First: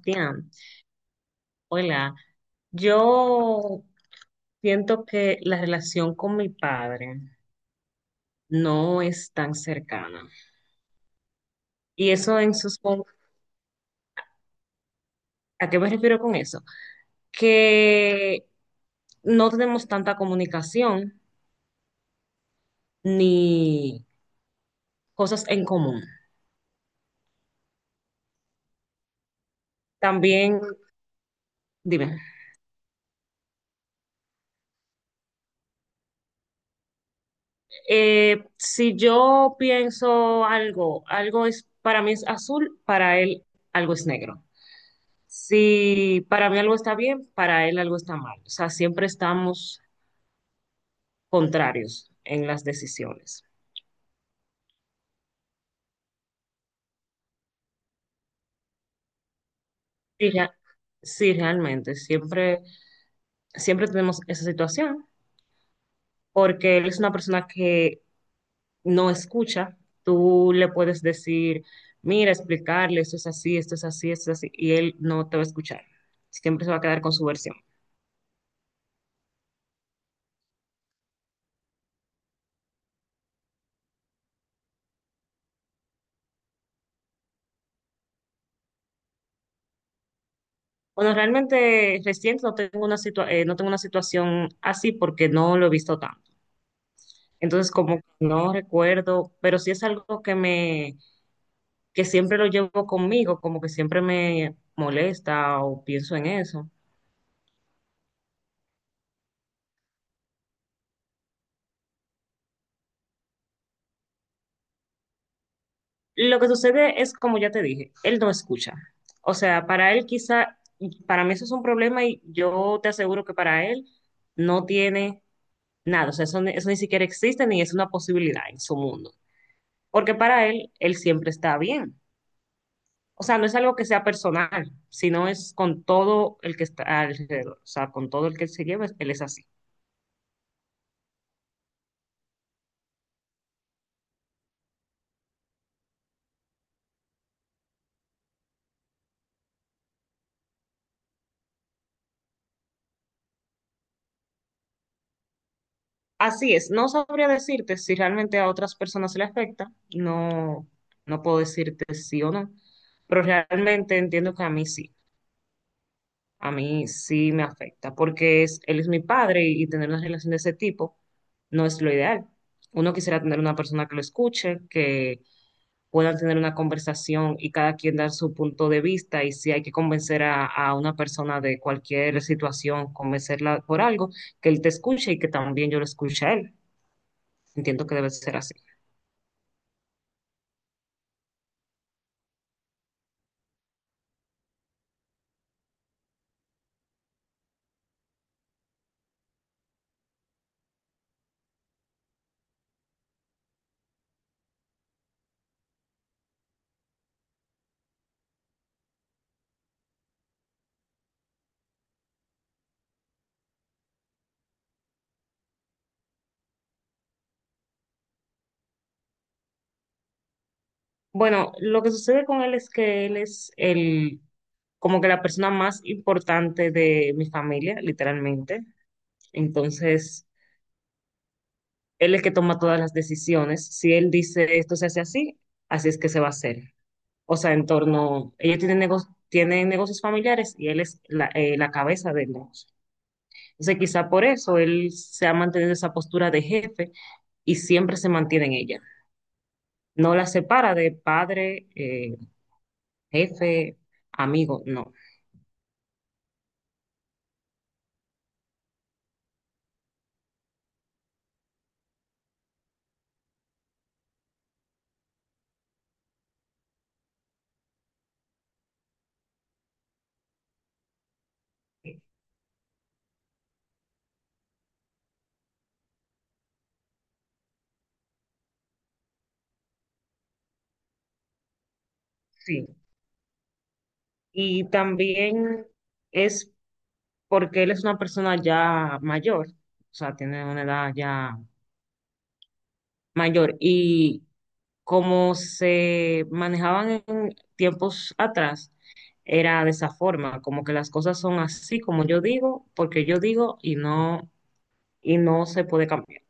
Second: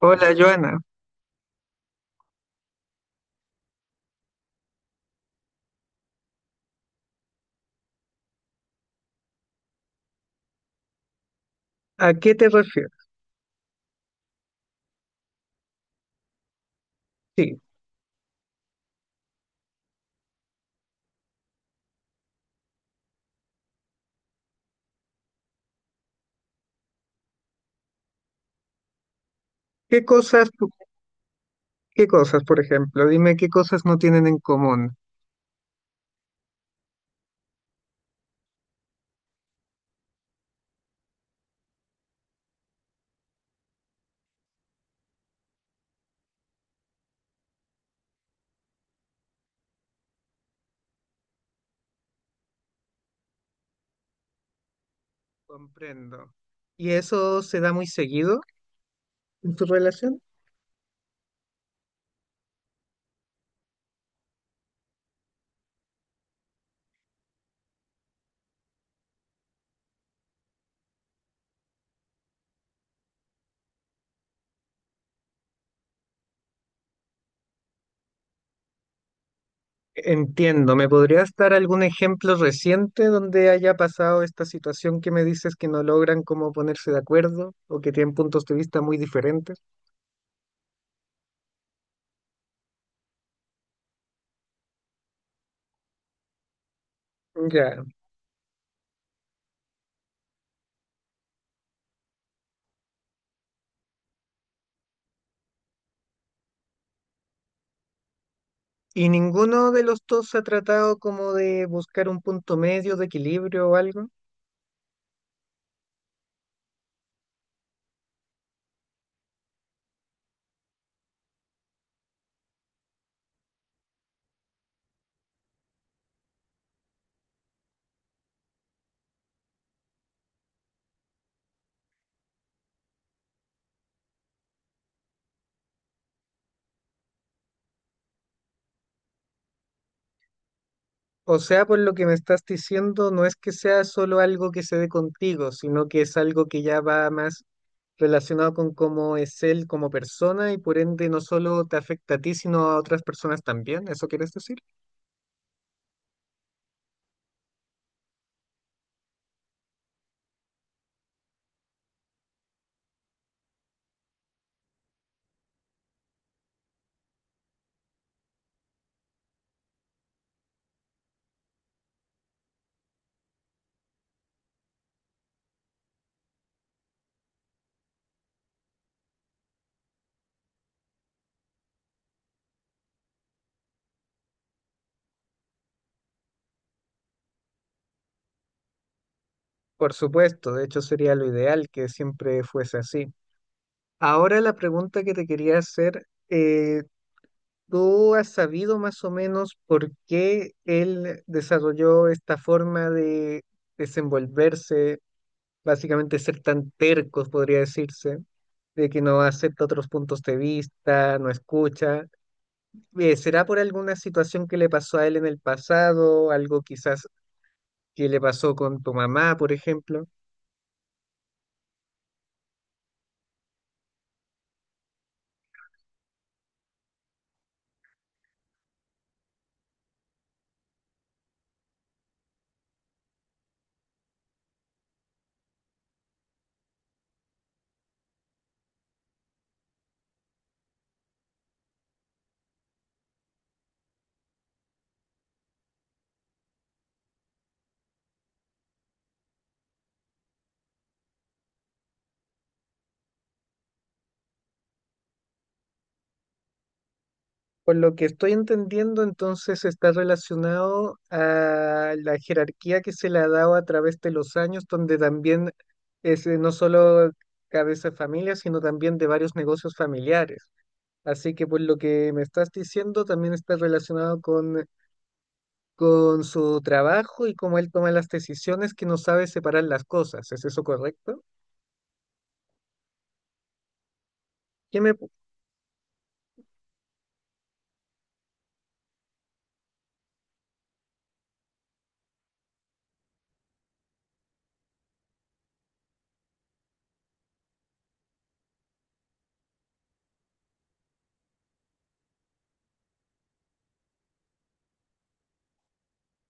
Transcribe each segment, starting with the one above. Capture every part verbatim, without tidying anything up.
Hola, Joana. hola. Yo siento que la relación con mi padre no es tan cercana. Y ¿A qué eso te en sus... refieres? ¿A qué me refiero con eso? Sí. Que no tenemos tanta comunicación ni cosas en común. ¿Qué cosas, También, tú- qué dime, cosas, por ejemplo? Dime qué cosas no tienen en común. eh, si yo pienso algo, algo es, para mí es azul, para él algo es negro. Si para mí algo está bien, para él algo está mal. O sea, siempre estamos contrarios en las decisiones. Comprendo. ¿Y eso se da muy seguido en tu relación? Sí, rea- sí, realmente, siempre, siempre tenemos esa situación, porque él es una persona que no escucha. Tú le puedes decir, mira, explicarle, esto es así, esto es así, esto es así, y él no te va a escuchar. Siempre se va a quedar con su versión. Entiendo. ¿Me podrías dar algún ejemplo reciente donde haya pasado esta situación que me dices que no logran como ponerse de acuerdo o que tienen puntos de vista muy diferentes? Bueno, realmente reciente no tengo una situa- eh, no tengo una situación así porque no lo he visto tanto. Entonces, Ya. como que no recuerdo, pero sí es algo que me, que siempre lo llevo conmigo, como que siempre me molesta o pienso en eso. ¿Y ninguno de los dos ha tratado como de buscar un punto medio de equilibrio o algo? Lo que sucede es, como ya te dije, él no escucha. O sea, para él quizá, para mí eso es un problema y yo te aseguro que para él no tiene nada. O sea, eso, ni- eso ni siquiera existe ni es una posibilidad en su mundo. Porque para él, él siempre está bien. O sea, no es algo que sea personal, sino es con todo el que está alrededor, o sea, con todo el que él se lleva, él es así. O sea, por lo que me estás diciendo, no es que sea solo algo que se dé contigo, sino que es algo que ya va más relacionado con cómo es él como persona y por ende no solo te afecta a ti, sino a otras personas también. ¿Eso quieres decir? Así es, no sabría decirte si realmente a otras personas se le afecta, no, no puedo decirte sí o no, pero realmente entiendo que a mí sí, a mí sí me afecta, porque es, él es mi padre y, y tener una relación de ese tipo no es lo ideal. Uno quisiera tener una persona que lo escuche, que puedan tener una conversación y cada quien dar su punto de vista y si hay que convencer a, a una persona de cualquier situación, convencerla por algo, que él te escuche y que también yo lo escuche a él. Entiendo que debe ser así. Por supuesto, de hecho sería lo ideal que siempre fuese así. Ahora la pregunta que te quería hacer, eh, ¿tú has sabido más o menos por qué él desarrolló esta forma de desenvolverse? Básicamente ser tan tercos, podría decirse, de que no acepta otros puntos de vista, no escucha. Eh, ¿será por alguna situación que le pasó a él en el pasado, algo quizás que le pasó con tu mamá, por ejemplo? Bueno, lo que sucede con él es que él es el, como que la persona más importante de mi familia, literalmente. Entonces, él es el que toma todas las decisiones. Si él dice esto se hace así, así es que se va a hacer. O sea, en torno, ella tiene, nego- tiene negocios familiares y él es la, eh, la cabeza del negocio. Entonces, quizá por eso él se ha mantenido esa postura de jefe y siempre se mantiene en ella. No la separa de padre, eh, jefe, amigo, no. Por lo que estoy entendiendo, entonces está relacionado a la jerarquía que se le ha dado a través de los años, donde también es eh, no solo cabeza de familia, sino también de varios negocios familiares. Así que por lo que me estás diciendo, también está relacionado con, con su trabajo y cómo él toma las decisiones que no sabe separar las cosas. ¿Es eso correcto? Sí. Y ¿Qué me pu- también es porque él es una persona ya mayor, o sea, tiene una edad ya mayor. Y como se manejaban en tiempos atrás, era de esa forma, como que las cosas son así como yo digo, porque yo digo y no, y no se puede cambiar.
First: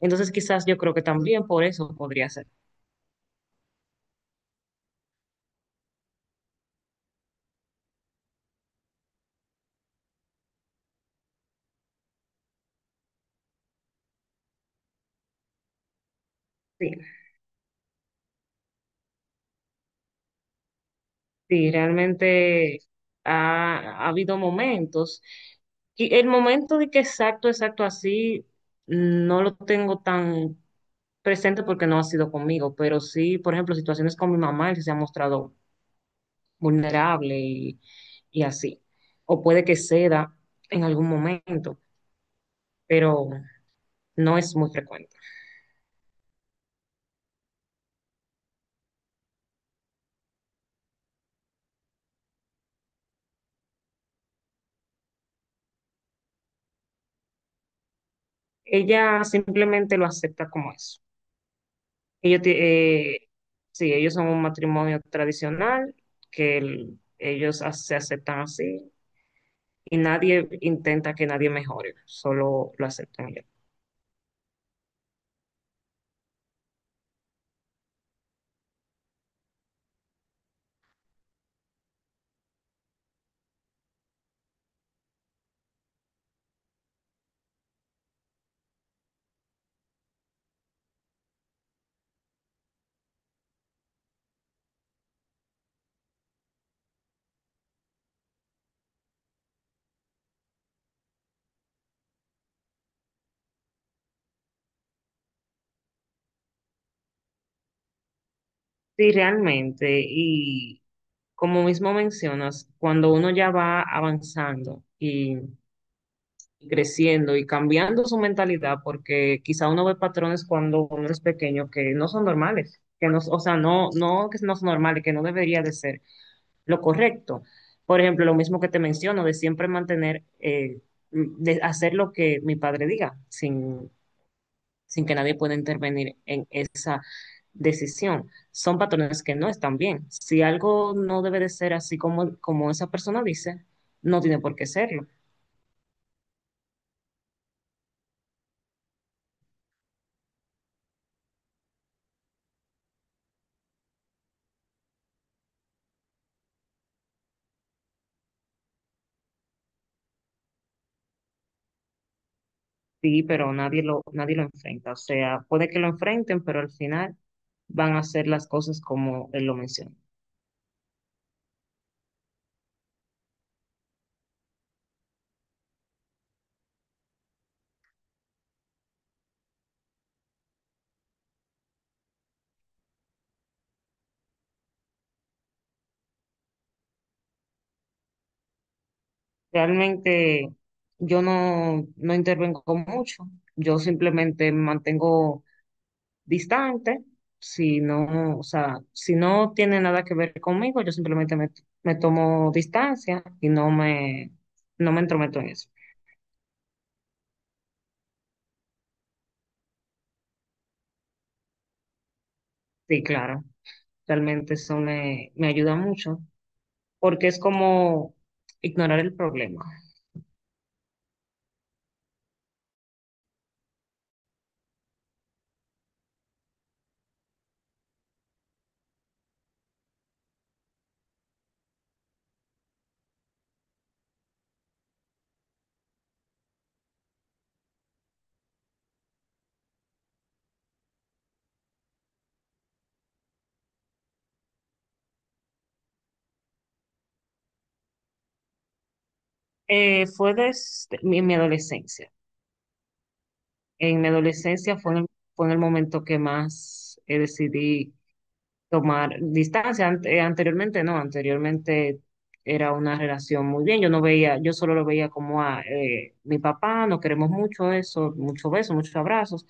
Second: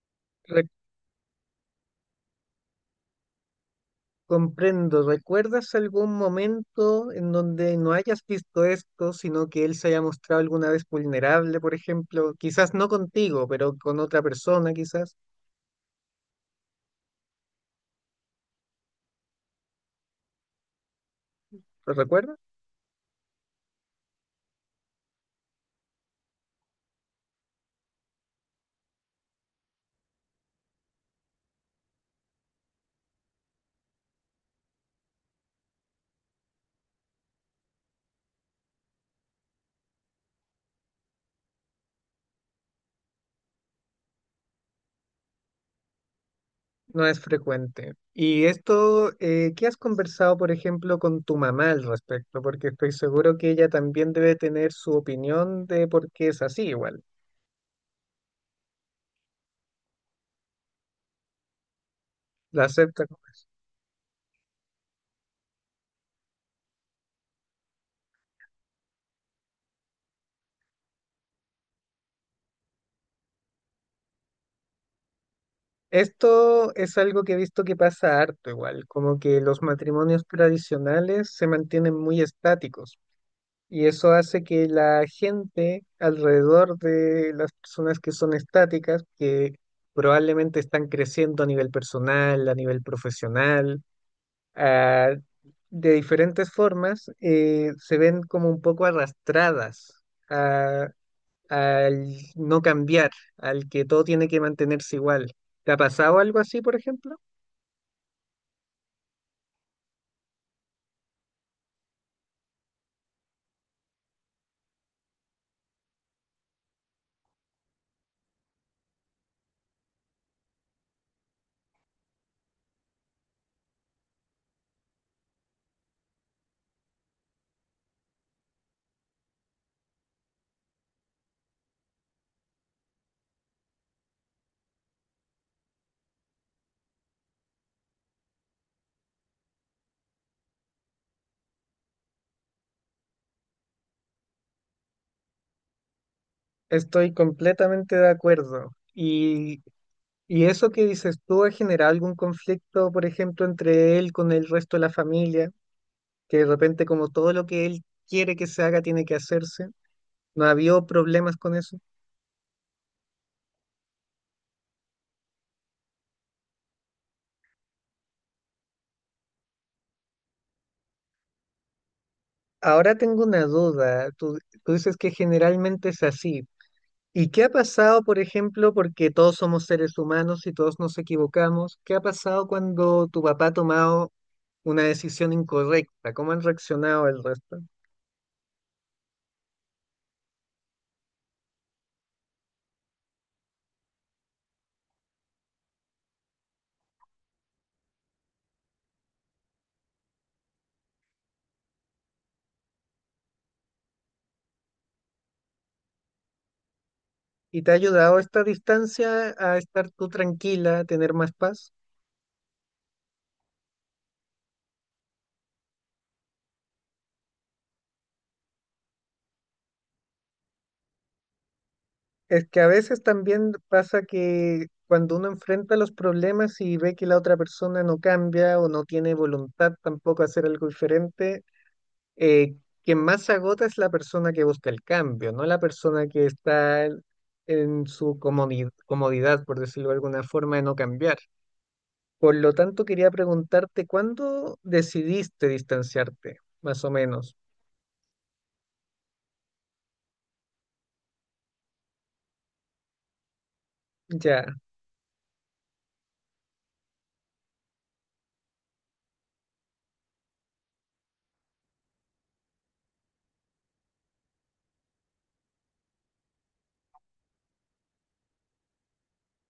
Entonces re- quizás yo creo que también por eso podría ser. ¿Comprendo? ¿Recuerdas algún momento en donde no hayas visto esto, sino que él se haya mostrado alguna vez vulnerable, por ejemplo? Quizás no contigo, pero con otra persona, quizás. Sí, sí, ¿Lo recuerdas? realmente ha, ha habido momentos. Y el momento de que exacto, exacto así, no lo tengo tan presente porque no ha sido conmigo, pero sí, por ejemplo, situaciones con mi mamá, que se ha mostrado vulnerable y, y así. O puede que ceda en algún momento. pero no es muy frecuente. No es frecuente. Y esto, eh, ¿qué has conversado, por ejemplo, con tu mamá al respecto? Porque estoy seguro que ella también debe tener su opinión de por qué es así igual. Ella simplemente lo acepta como eso. Ellos, ti- La acepta. eh, sí, ellos son un matrimonio tradicional, que el- ellos a- se aceptan así y nadie intenta que nadie mejore, solo lo aceptan ellos. Esto es algo que he visto que pasa harto igual, como que los matrimonios tradicionales se mantienen muy estáticos y eso hace que la gente alrededor de las personas que son estáticas, que probablemente están creciendo a nivel personal, a nivel profesional, ah, de diferentes formas, eh, se ven como un poco arrastradas a- al no cambiar, al que todo tiene que mantenerse igual. ¿Te ha pasado algo así, por ejemplo? Sí, realmente, y como mismo mencionas, cuando uno ya va avanzando y y creciendo y cambiando su mentalidad, porque quizá uno ve patrones cuando uno es pequeño que no son normales, que no, o sea, no, no que no son normales, que no debería de ser lo correcto. Por ejemplo, lo mismo que te menciono, de siempre mantener, eh, de hacer lo que mi padre diga, sin, sin que nadie pueda intervenir en esa decisión. Son patrones que no están bien. Si algo no debe de ser así como, como esa persona dice, no tiene por qué serlo. Estoy completamente de acuerdo. Y, y eso que dices tú ha generado algún conflicto, por ejemplo, entre él con el resto de la familia, que de repente como todo lo que él quiere que se haga tiene que hacerse. ¿No ha habido problemas con eso? Sí, pero nadie lo, nadie lo enfrenta. O sea, puede que lo enfrenten, pero al final van a hacer las cosas como él lo menciona. Ahora tengo una duda. Tú, tú dices que generalmente es así. ¿Y qué ha pasado, por ejemplo, porque todos somos seres humanos y todos nos equivocamos? ¿Qué ha pasado cuando tu papá ha tomado una decisión incorrecta? ¿Cómo han reaccionado el resto? Realmente yo no, no intervengo mucho. Yo simplemente me mantengo distante. Si no, o sea, si no tiene nada que ver conmigo, yo simplemente me, me tomo distancia y no me, no me entrometo en eso. ¿Y te ha ayudado esta distancia a estar tú tranquila, a tener más paz? Sí, claro. Realmente eso me, me ayuda mucho porque es como ignorar el problema. Es que a veces también pasa que cuando uno enfrenta los problemas y ve que la otra persona no cambia o no tiene voluntad tampoco a hacer algo diferente, eh, quien más se agota es la persona que busca el cambio, no la persona que está en en su comodi- comodidad, por decirlo de alguna forma, de no cambiar. Por lo tanto, quería preguntarte, ¿cuándo decidiste distanciarte, más o menos? Eh, fue desde mi, mi adolescencia. En mi Ya, adolescencia fue en el, fue en el momento que más eh, decidí tomar distancia. Ante- eh, anteriormente no, anteriormente era una relación muy bien. Yo no veía, yo solo lo veía como a eh, mi papá, nos queremos mucho eso, muchos besos, muchos abrazos.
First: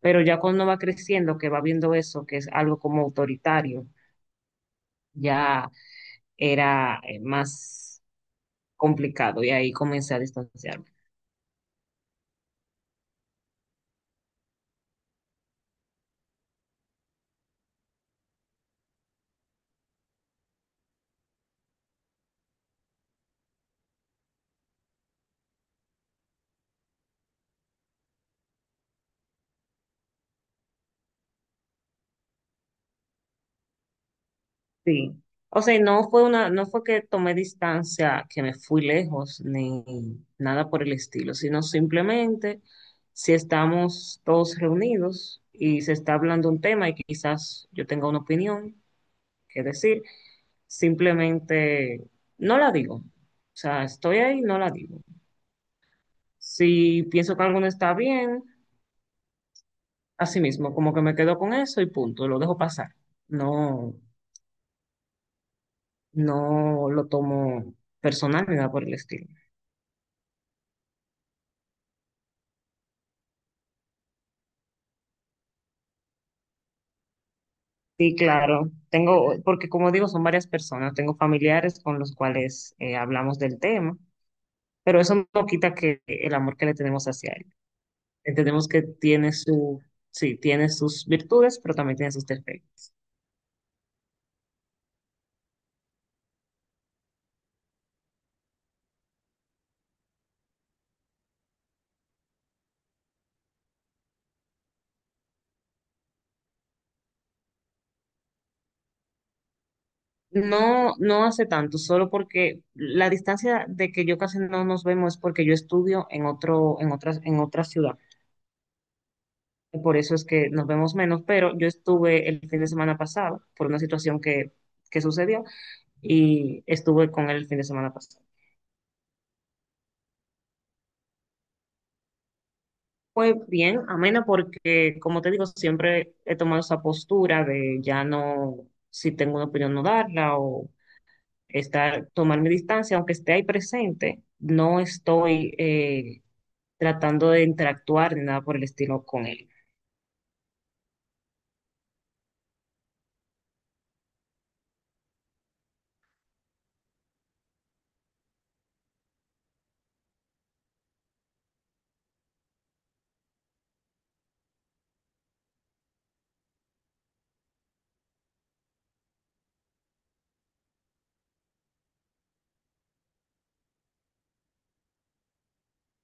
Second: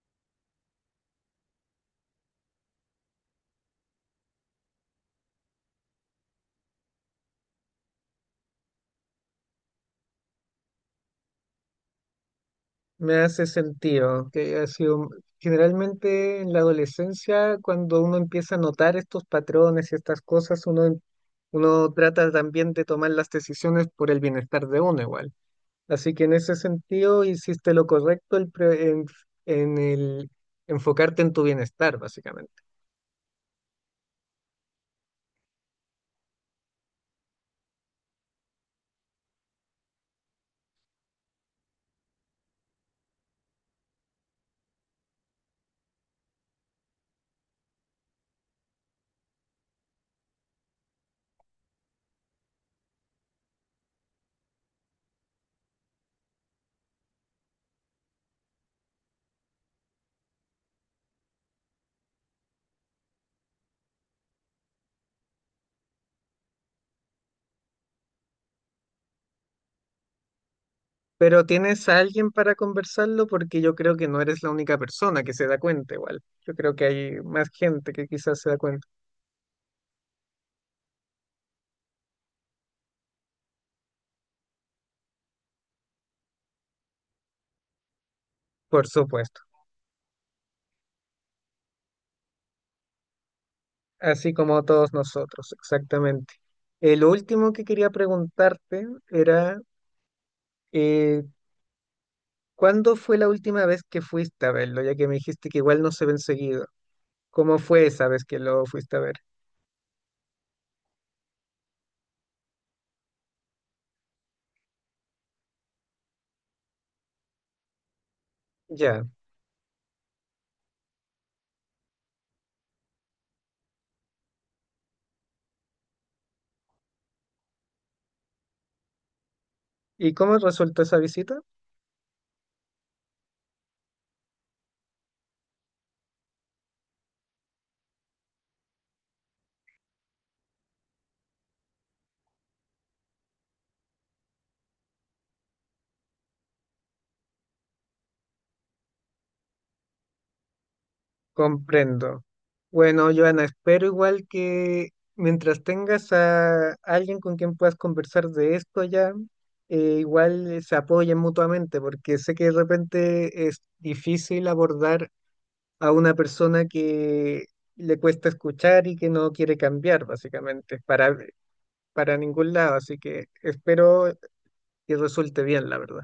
Pero ya cuando va creciendo, que va viendo eso, que es algo como autoritario, ya era eh, más complicado y ahí comencé a distanciarme. me hace sentido que ha sido generalmente en la adolescencia, cuando uno empieza a notar estos patrones y estas cosas, uno, uno trata también de tomar las decisiones por el bienestar de uno igual. Así que en ese sentido hiciste lo correcto el pre- en, en el enfocarte en tu bienestar, básicamente. Sí. O sea, no fue una, no fue que tomé distancia, que me fui lejos, ni nada por el estilo, sino simplemente si estamos todos reunidos y se está hablando un tema y quizás yo tenga una opinión que decir, simplemente no la digo. O sea, estoy ahí, no la digo. Si pienso que algo no está bien, así mismo, como que me quedo con eso y punto, lo dejo pasar. No, no lo tomo personal ni nada por el estilo. Pero tienes a alguien para conversarlo porque yo creo que no eres la única persona que se da cuenta igual. Yo creo que hay más gente que Sí, quizás se da claro. cuenta, Tengo, porque como digo, son varias personas. Tengo familiares con los cuales eh, hablamos del tema, pero eso no quita que el amor que le tenemos hacia él. Entendemos que por tiene supuesto, su, sí, tiene sus virtudes, pero también tiene sus defectos. así como todos nosotros, exactamente. Eh, lo último que quería preguntarte era, eh, ¿cuándo fue la última vez que fuiste a verlo? Ya que me dijiste que igual no se ven seguido. ¿Cómo fue esa vez que lo fuiste a ver? No, no hace tanto, solo porque la distancia de que yo casi no nos vemos es porque yo estudio en otro, en otras, en otra ciudad. Ya. Por eso es que nos vemos menos, pero yo estuve el fin de semana pasado por una situación que, que sucedió y estuve con él el fin de semana pasado. ¿Y cómo resultó esa visita? Fue bien, amena, porque como te digo, siempre he tomado esa postura de ya no, si tengo una opinión, no darla o estar, tomar mi distancia, aunque esté ahí presente, no estoy eh, tratando de interactuar ni nada por el estilo con él. Comprendo. Bueno, Joana, espero igual que mientras tengas a alguien con quien puedas conversar de esto ya, eh, igual eh, se apoyen mutuamente, porque sé que de repente es difícil abordar a una persona que le cuesta escuchar y que no quiere cambiar, básicamente, para, para ningún lado. Así que espero que resulte bien, la verdad.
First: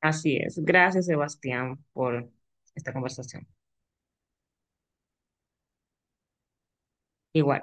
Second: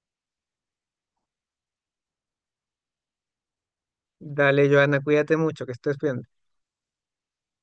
Así es. Gracias, Sebastián, por esta conversación. Dale, Joana, cuídate mucho, que estés bien. Igual.